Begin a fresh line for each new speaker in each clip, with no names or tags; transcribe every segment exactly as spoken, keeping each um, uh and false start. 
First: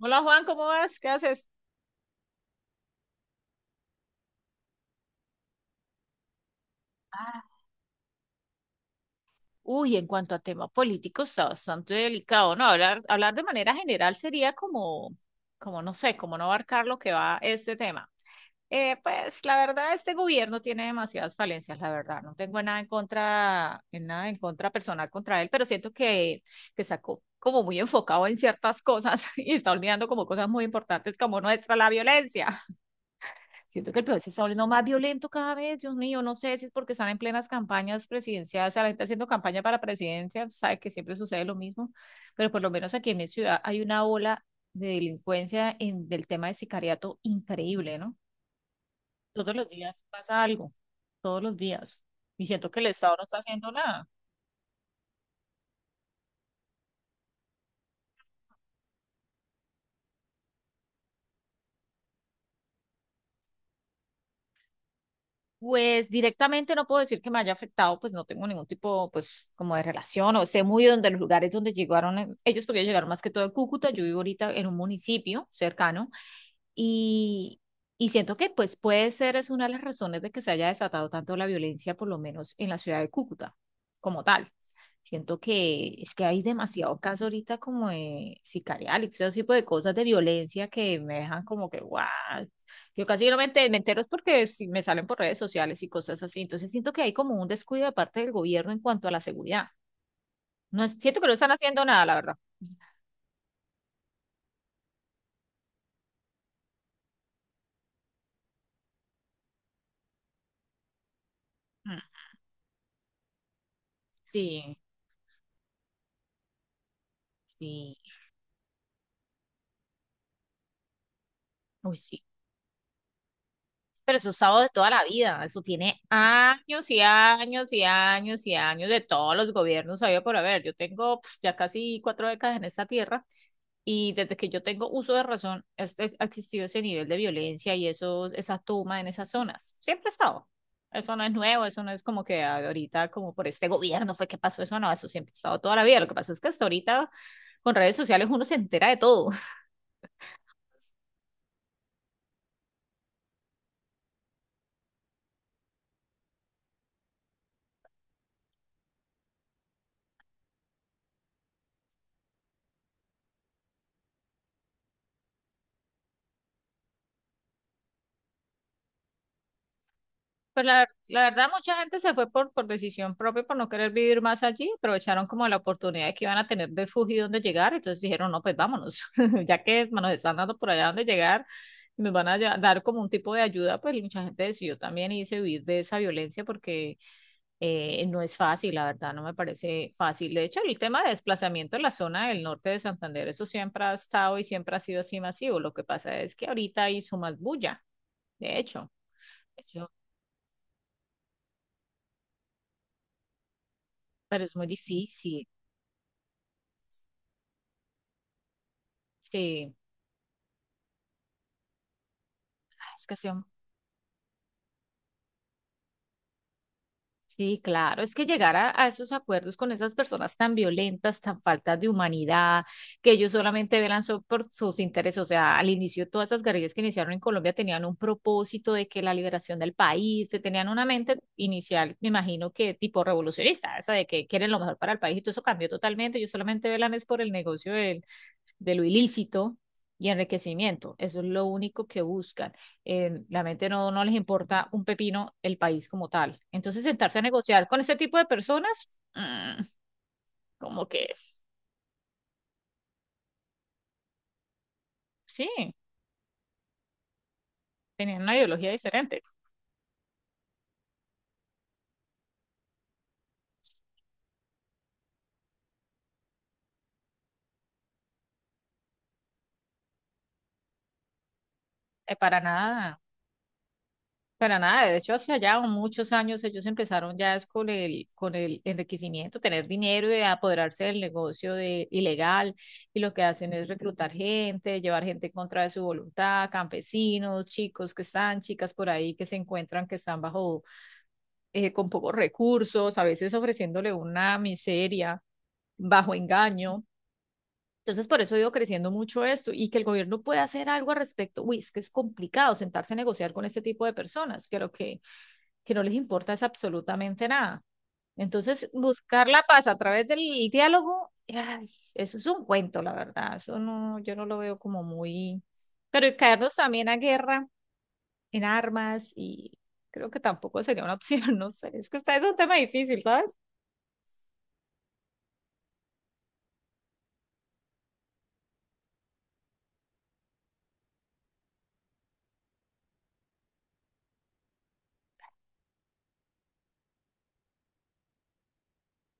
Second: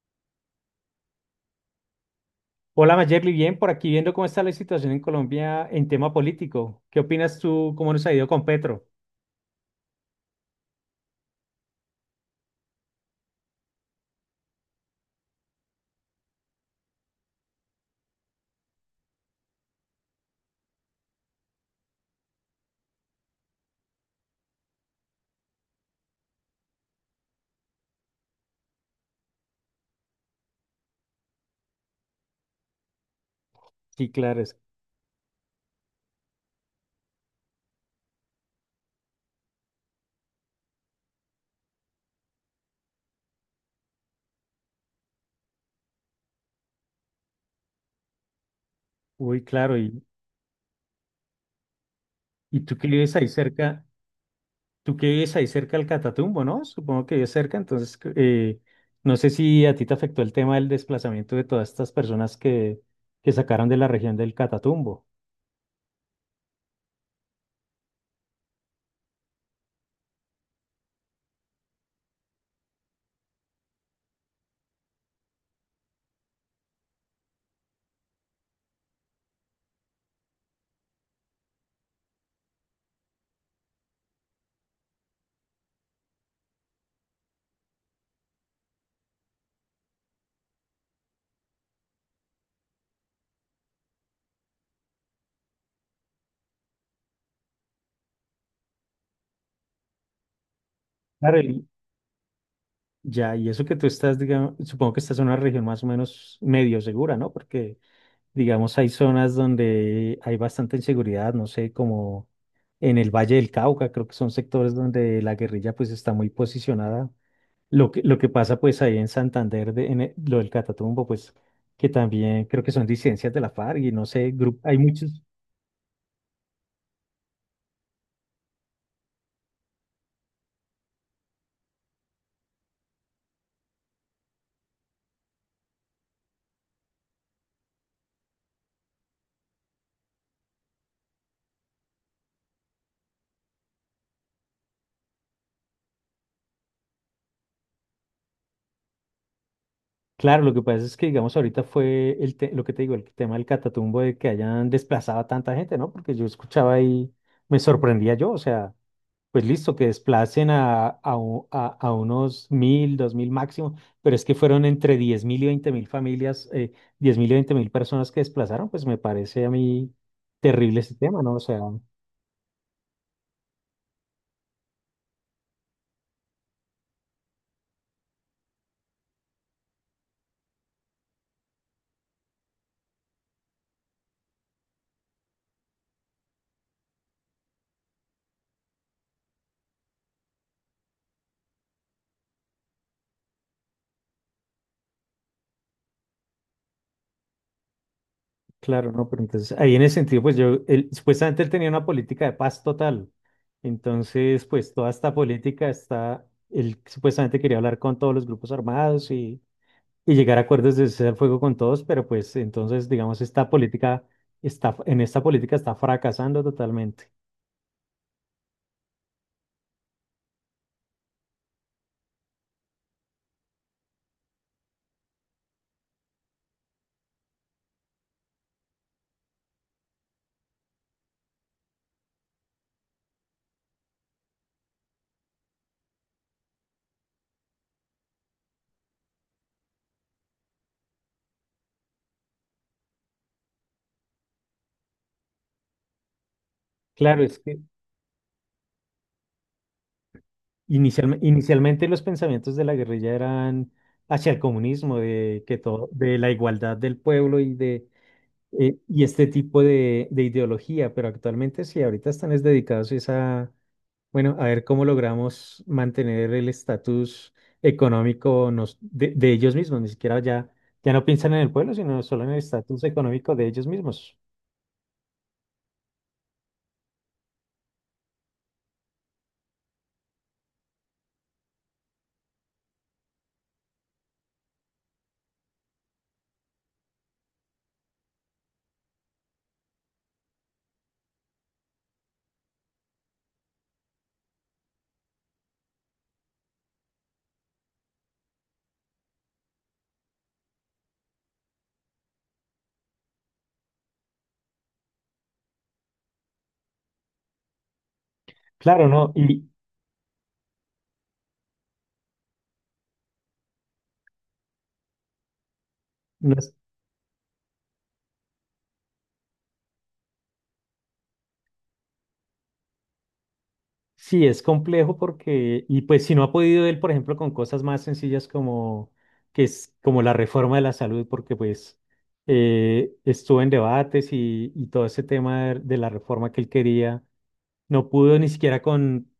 Hola Juan, ¿cómo vas? ¿Qué haces?
Hola Mayerly, bien, por aquí viendo cómo está la situación en Colombia en tema político. ¿Qué opinas
Ah.
tú? ¿Cómo nos ha ido con Petro?
Uy, en cuanto a tema político está bastante delicado, ¿no? Hablar, hablar de manera general sería como, como no sé, como no abarcar lo que va este tema. Eh, pues la verdad, este gobierno tiene demasiadas falencias, la verdad. No tengo nada en contra, en nada en contra personal contra él, pero siento que, que está co- como muy enfocado en ciertas cosas y está olvidando como cosas muy importantes como nuestra, la violencia. Siento que el
Sí,
país se
claro,
está
es.
volviendo más violento cada vez, Dios mío, no sé si es porque están en plenas campañas presidenciales, o sea, la gente haciendo campaña para presidencia, sabe que siempre sucede lo mismo, pero por lo menos aquí en mi ciudad hay una ola de delincuencia en, del tema de sicariato increíble, ¿no?
Uy,
Todos los
claro, y,
días pasa algo, todos los días, y
y
siento
tú
que el
que
Estado
vives
no
ahí
está haciendo
cerca,
nada.
tú que vives ahí cerca del Catatumbo, ¿no? Supongo que vives cerca, entonces eh, no sé si a ti te afectó el tema del desplazamiento de todas estas personas que, que sacaron de la región del Catatumbo.
Pues directamente no puedo decir que me haya afectado, pues no tengo ningún tipo, pues como de relación, o sé muy donde los lugares donde llegaron eh, ellos, porque ellos llegaron más que todo de Cúcuta. Yo vivo ahorita en un municipio cercano, y, y siento que pues puede ser es una de las razones de que se haya desatado tanto la violencia, por lo menos en la ciudad de Cúcuta, como tal. Siento que es que hay demasiados casos ahorita como de sicarial y todo ese tipo de cosas de violencia que me dejan como que, guau, yo casi no me enter- me entero, es porque si me salen por redes sociales y cosas así. Entonces siento que hay como un descuido de parte del gobierno en cuanto a la seguridad. No es, siento que no
Claro,
están
y
haciendo nada, la verdad.
ya, y eso que tú estás, digamos, supongo que estás en una región más o menos medio segura, ¿no? Porque digamos, hay zonas donde hay bastante inseguridad, no sé,
Mm.
como en el Valle del Cauca, creo que son sectores
Sí,
donde la guerrilla pues está muy posicionada. Lo
sí.
que, lo que pasa pues ahí en Santander, de- en el- lo del Catatumbo, pues que
Uy, sí.
también creo que son disidencias de la FARC y no
Pero eso
sé,
es usado
grup-
de
hay
toda la
muchos.
vida, eso tiene años y años y años y años de todos los gobiernos, había por haber. Yo tengo pf, ya casi cuatro décadas en esta tierra y desde que yo tengo uso de razón, este, ha existido ese nivel de violencia y eso, esa toma en esas zonas. Siempre ha estado. Eso no es nuevo, eso no es como que ahorita, como por este gobierno fue que pasó eso, no, eso siempre ha estado toda la vida. Lo que pasa es que hasta ahorita con redes sociales uno se entera de todo.
Claro, lo que pasa es que digamos ahorita fue el te- lo que te digo, el tema del Catatumbo de que hayan desplazado a tanta gente, ¿no? Porque yo escuchaba y me sorprendía yo, o sea, pues listo, que desplacen a, a, u- a, a unos mil, dos mil máximo, pero es que fueron entre diez mil y veinte mil familias, eh, diez mil y veinte mil personas que desplazaron, pues me parece a mí
Pues
terrible
la,
ese tema,
la
¿no? O
verdad,
sea,
mucha gente se fue por, por decisión propia, por no querer vivir más allí. Aprovecharon como la oportunidad que iban a tener de fugir donde llegar. Entonces dijeron, no, pues vámonos, ya que nos están dando por allá donde llegar, y nos van a ya- dar como un tipo de ayuda. Pues mucha gente decidió también irse a huir de esa violencia porque eh, no es fácil, la verdad, no me parece fácil. De hecho, el tema de desplazamiento en la zona del norte de Santander, eso siempre ha estado y siempre ha sido así masivo. Lo que pasa es que ahorita hizo más bulla, de hecho.
claro, ¿no? Pero entonces
De
ahí en
hecho,
ese sentido, pues yo, él- supuestamente él tenía una política de paz total,
pero
entonces
es muy
pues toda esta
difícil.
política está, él supuestamente quería hablar con todos los grupos armados y
Sí,
llegar a acuerdos de cesar el fuego con todos, pero pues entonces,
ah, es que
digamos,
sí,
esta política está, en esta política está fracasando totalmente.
sí, claro, es que llegar a, a esos acuerdos con esas personas tan violentas, tan faltas de humanidad, que ellos solamente velan so- por sus intereses, o sea, al inicio todas esas guerrillas que iniciaron en Colombia tenían un propósito de que la liberación del país, que tenían una mente inicial, me imagino que tipo revolucionista, esa de que quieren lo mejor para el país y todo eso cambió totalmente, ellos solamente velan es por el negocio de lo ilícito y enriquecimiento. Eso es lo único que buscan. Eh, la mente no, no les importa un pepino el país como tal. Entonces, sentarse a
Claro, es que
negociar con ese tipo de personas, mm, como que
inicialme- inicialmente los pensamientos de la guerrilla eran hacia el comunismo, de que
sí,
todo, de la igualdad del pueblo y de
tenían una ideología
eh, y
diferente.
este tipo de, de, ideología, pero actualmente sí, ahorita están es dedicados es a, bueno, a ver cómo logramos mantener el estatus económico nos- de, de ellos mismos. Ni siquiera ya, ya no piensan en el pueblo, sino
Eh,
solo en el
para
estatus
nada.
económico de ellos mismos.
Para nada, de hecho, hace allá muchos años ellos empezaron ya es con el, con el enriquecimiento, tener dinero y apoderarse del negocio de, ilegal. Y lo que hacen es reclutar gente, llevar gente en contra de su voluntad, campesinos, chicos que están, chicas por ahí que se encuentran que están bajo, eh, con pocos recursos, a veces ofreciéndole una miseria bajo engaño. Entonces, por eso ha ido creciendo mucho esto y que el gobierno pueda hacer algo al respecto. Uy, es que es complicado sentarse a negociar con este tipo de personas. Creo que que no les importa es absolutamente nada. Entonces,
Claro, ¿no?
buscar la
Y
paz a través del diálogo, ¡as! Eso es un cuento, la verdad. Eso no, yo no lo veo como muy... Pero el
no es-
caernos también a guerra en armas y creo que tampoco sería una opción, no sé. Es que está, es un tema difícil, ¿sabes?
sí, es complejo porque, y pues si no ha podido él, por ejemplo, con cosas más sencillas como, que es, como la reforma de la salud, porque pues eh, estuvo en debates y, y todo ese tema de de la reforma que él quería, no pudo ni siquiera con,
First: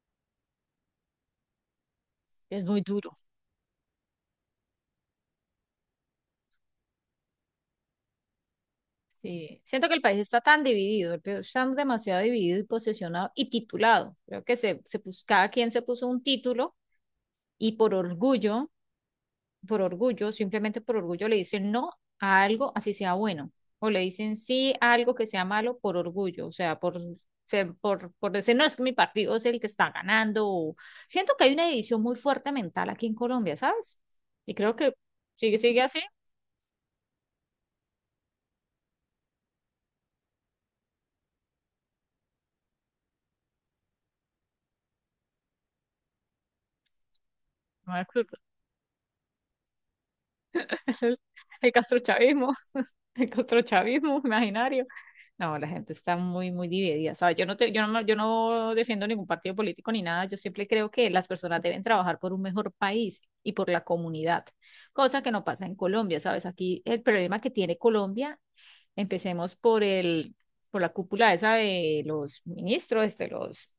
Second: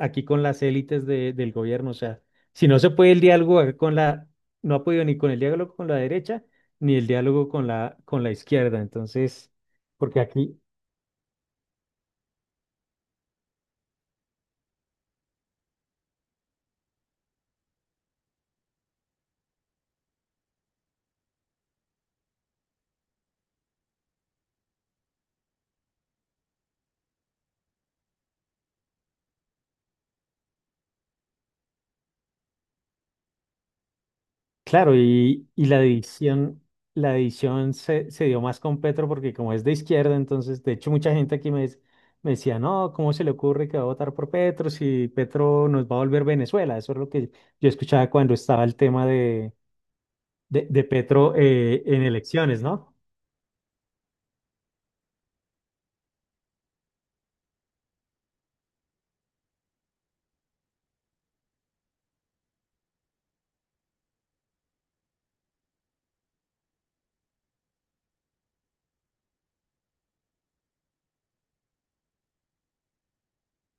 aquí con las élites de- del gobierno. O sea,
Es
si no
muy
se puede
duro.
el diálogo con la, no ha podido ni con el diálogo con la derecha, ni el diálogo con la, con la, izquierda. Entonces,
Sí. Siento que el país
porque
está
aquí,
tan dividido, el país está demasiado dividido y posesionado y titulado. Creo que se, se pus- cada quien se puso un título y por orgullo, por orgullo, simplemente por orgullo le dicen no a algo así sea bueno, o le dicen sí a algo que sea malo por orgullo, o sea, por, ser- por, por decir no, es que mi partido es el que está ganando. o- Siento que hay una división muy fuerte mental aquí en Colombia, ¿sabes? Y creo que
claro, y,
sigue,
y
sigue
la
así.
división, la división se, se dio más con Petro porque como es de izquierda, entonces, de hecho, mucha gente aquí me, des- me decía, no, ¿cómo se le ocurre que va a votar por Petro si Petro nos va a volver Venezuela? Eso es lo que yo
No hay
escuchaba
club.
cuando estaba el tema de, de,
El,
de Petro
el
eh, en
castrochavismo,
elecciones, ¿no?
el castrochavismo imaginario. No, la gente está muy, muy dividida, ¿sabes? Yo no te- yo no, me- Yo no defiendo ningún partido político ni nada. Yo siempre creo que las personas deben trabajar por un mejor país y por la comunidad, cosa que no pasa en Colombia, ¿sabes? Aquí el problema que tiene Colombia, empecemos por el, por la cúpula esa de los ministros, de los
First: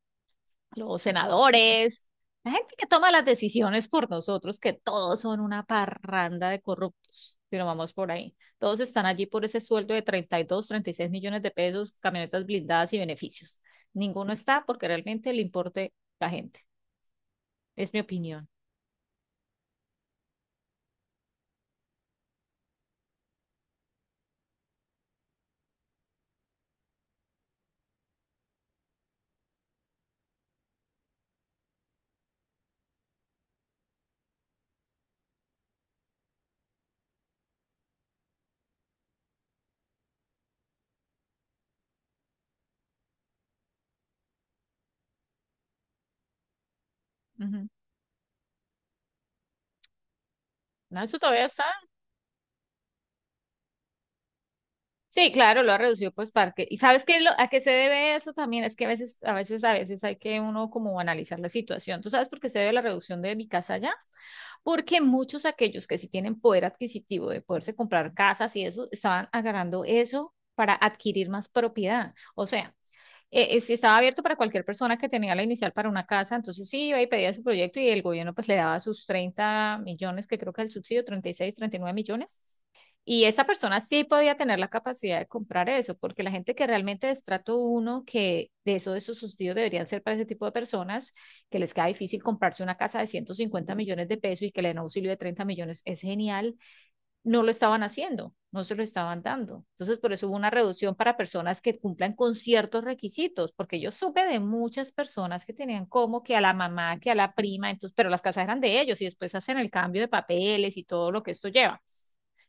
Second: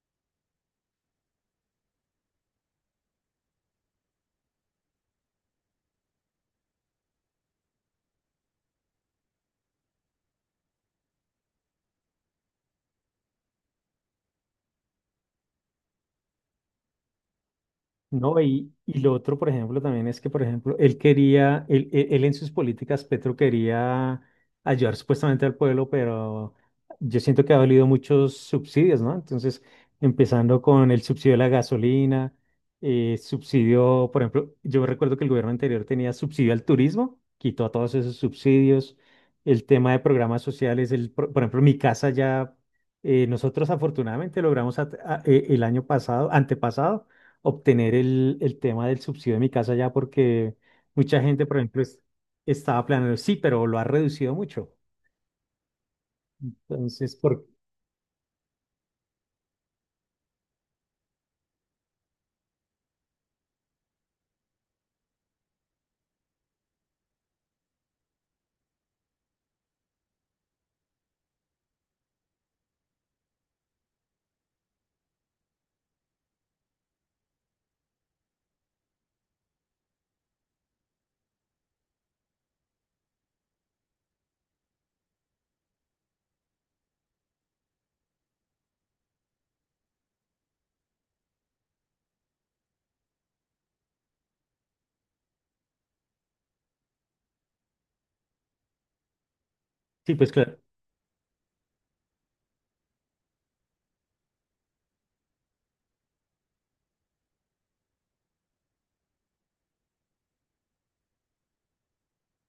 los senadores, la gente que toma las decisiones por nosotros, que todos son una parranda de corruptos, si no vamos por ahí. Todos están allí por ese sueldo de treinta treinta y dos, treinta y seis millones de pesos, camionetas blindadas y beneficios. Ninguno está porque realmente le importe la gente. Es mi
No,
opinión.
y, y lo otro, por ejemplo, también es que, por ejemplo, él quería, él, él- él en sus políticas, Petro quería ayudar supuestamente al pueblo, pero yo siento que ha valido muchos subsidios, ¿no? Entonces, empezando con el subsidio de la gasolina, eh, subsidio, por ejemplo, yo recuerdo que el gobierno anterior tenía subsidio al turismo, quitó todos esos subsidios, el tema de programas sociales, el, pro- por ejemplo, mi casa ya, eh, nosotros afortunadamente logramos at- a- eh, el año pasado, antepasado,
Ujú.
obtener el, el tema del subsidio de mi casa ya porque
No, eso
mucha
todavía
gente, por
está.
ejemplo, es- estaba planeando, sí, pero lo ha reducido mucho.
Sí, claro, lo ha reducido pues para que. ¿Y sabes
Entonces,
qué, es lo,
por,
a qué se debe eso también? Es que a veces, a veces, a veces hay que uno como analizar la situación. ¿Tú sabes por qué se debe la reducción de mi casa allá? Porque muchos aquellos que sí tienen poder adquisitivo de poderse comprar casas y eso, estaban agarrando eso para adquirir más propiedad. O sea, eh, eh, sí estaba abierto para cualquier persona que tenía la inicial para una casa, entonces sí iba y pedía su proyecto y el gobierno pues le daba sus treinta millones, que creo que es el subsidio treinta treinta y seis treinta y nueve millones. Y esa persona sí podía tener la capacidad de comprar eso, porque la gente que realmente de estrato uno, que de eso, de esos subsidios deberían ser para ese tipo de personas, que les queda difícil comprarse una casa de ciento cincuenta millones de pesos y que le den auxilio de treinta millones, es genial. No lo estaban haciendo, no se lo estaban dando. Entonces, por
sí,
eso
pues
hubo una
claro.
reducción para personas que cumplan con ciertos requisitos, porque yo supe de muchas personas que tenían como que a la mamá, que a la prima, entonces, pero las casas eran de ellos y después hacen el cambio de papeles y todo lo que esto lleva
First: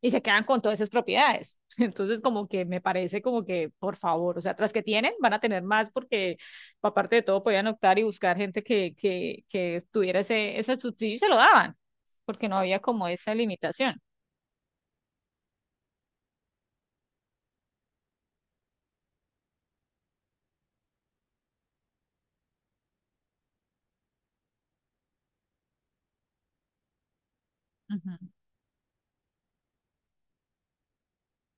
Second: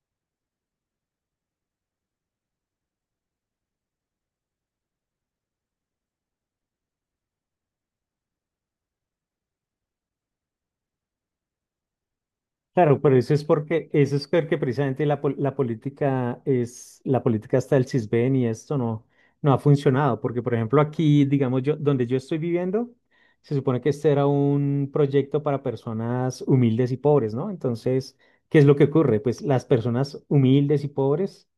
y se quedan con todas esas propiedades. Entonces, como que me parece como que, por favor, o sea, tras que tienen, van a tener más porque aparte de todo podían optar y buscar gente que, que, que tuviera ese, ese subsidio y se lo daban, porque no había
Claro,
como
pero
esa
eso es porque,
limitación.
eso es porque precisamente la, pol- la política es, la política hasta el CISBEN y esto no, no, ha funcionado, porque por ejemplo aquí, digamos yo, donde yo estoy viviendo, se supone que este era un proyecto para personas humildes y pobres, ¿no?
Uh
Entonces,
-huh.
¿qué es lo que ocurre? Pues las personas humildes y pobres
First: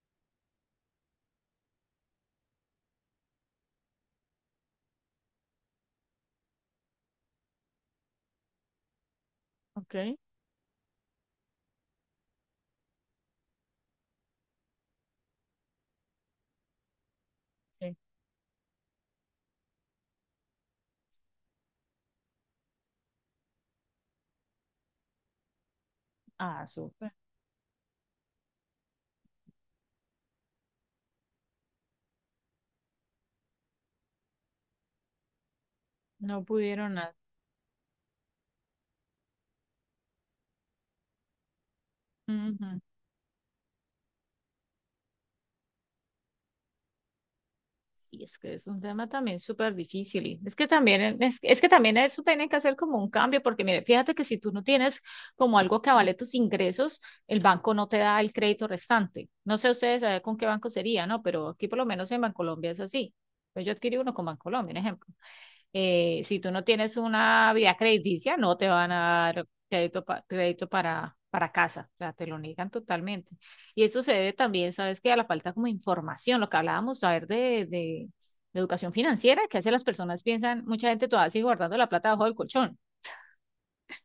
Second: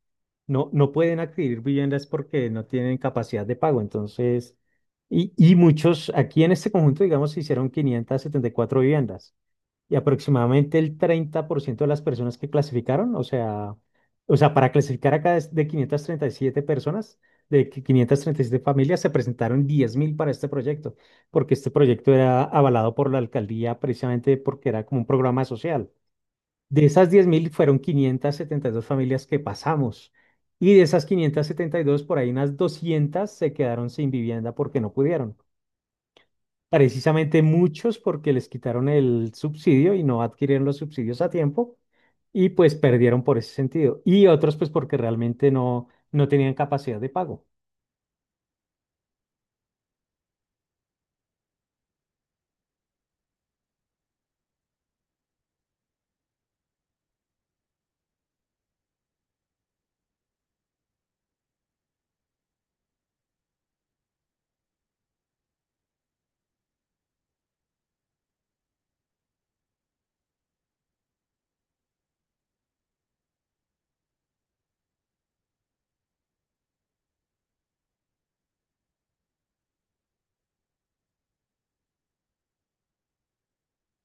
no, no, pueden adquirir viviendas porque no tienen capacidad de pago, entonces, y, y muchos, aquí en este conjunto, digamos, se hicieron quinientas setenta y cuatro viviendas.
Ok,
Y aproximadamente el treinta por ciento de las personas que clasificaron, o sea, o sea, para clasificar acá es de quinientas treinta y siete personas, de qui-
sí.
quinientas treinta y siete familias, se presentaron diez mil para este proyecto, porque este proyecto era avalado por la alcaldía precisamente porque era como un programa social.
Ah,
De esas
súper.
diez mil fueron quinientas setenta y dos familias que pasamos. Y de esas quinientas setenta y dos por ahí unas doscientas se quedaron sin vivienda porque no pudieron,
No pudieron nada.
precisamente muchos porque les quitaron el subsidio y no adquirieron los subsidios a tiempo y pues
Ujú.
perdieron por ese sentido. Y otros pues porque realmente no, no, tenían capacidad de pago.
Sí, es que es un tema también súper difícil. Y es que también es, es que también eso tienen que hacer como un cambio, porque mire, fíjate que si tú no tienes como algo que avale tus ingresos, el banco no te da el crédito restante. No sé ustedes eh, con qué banco sería, ¿no? Pero aquí por lo menos en Bancolombia es así. Pues yo adquirí uno con Bancolombia, un ejemplo. Eh, si tú no tienes una vida crediticia, no te van a dar crédito, pa- crédito para, para casa, o sea, te lo niegan totalmente. Y esto se debe también, ¿sabes qué? A la falta como de información, lo que hablábamos, saber de, de, de educación financiera, que hace las personas piensan, mucha gente todavía sigue guardando la plata bajo el colchón.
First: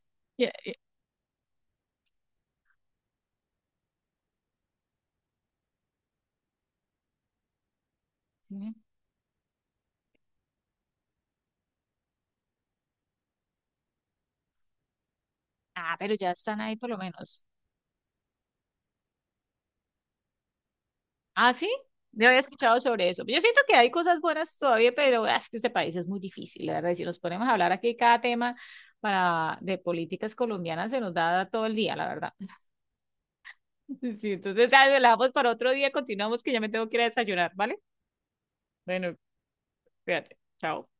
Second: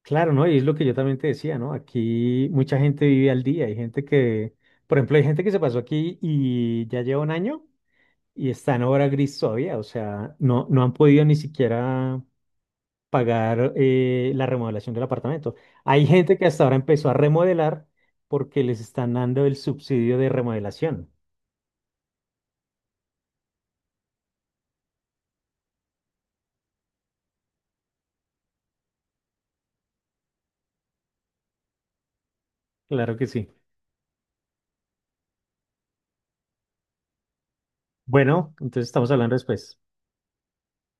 Claro,
Y-
¿no? Y es
y-
lo que yo también te decía, ¿no? Aquí mucha gente vive al día. Hay gente que, por ejemplo, hay gente que se pasó aquí y ya lleva un año y
Sí.
está en obra gris todavía. O sea, no, no, han podido ni siquiera pagar eh, la remodelación del apartamento.
Ah,
Hay
pero ya
gente que
están
hasta
ahí
ahora
por lo
empezó a
menos.
remodelar porque les están dando el subsidio de remodelación.
Ah, sí, no había escuchado sobre eso. Yo siento que hay cosas buenas todavía, pero ah, es que este país es muy difícil, la verdad. Y si nos ponemos a hablar aquí cada tema para, de políticas colombianas, se nos da todo el día, la verdad.
Claro que sí.
Sí, entonces, ah, la dejamos para otro día, continuamos que ya me tengo que ir a desayunar, ¿vale?
Bueno, entonces estamos
Bueno,
hablando después.
fíjate, chao.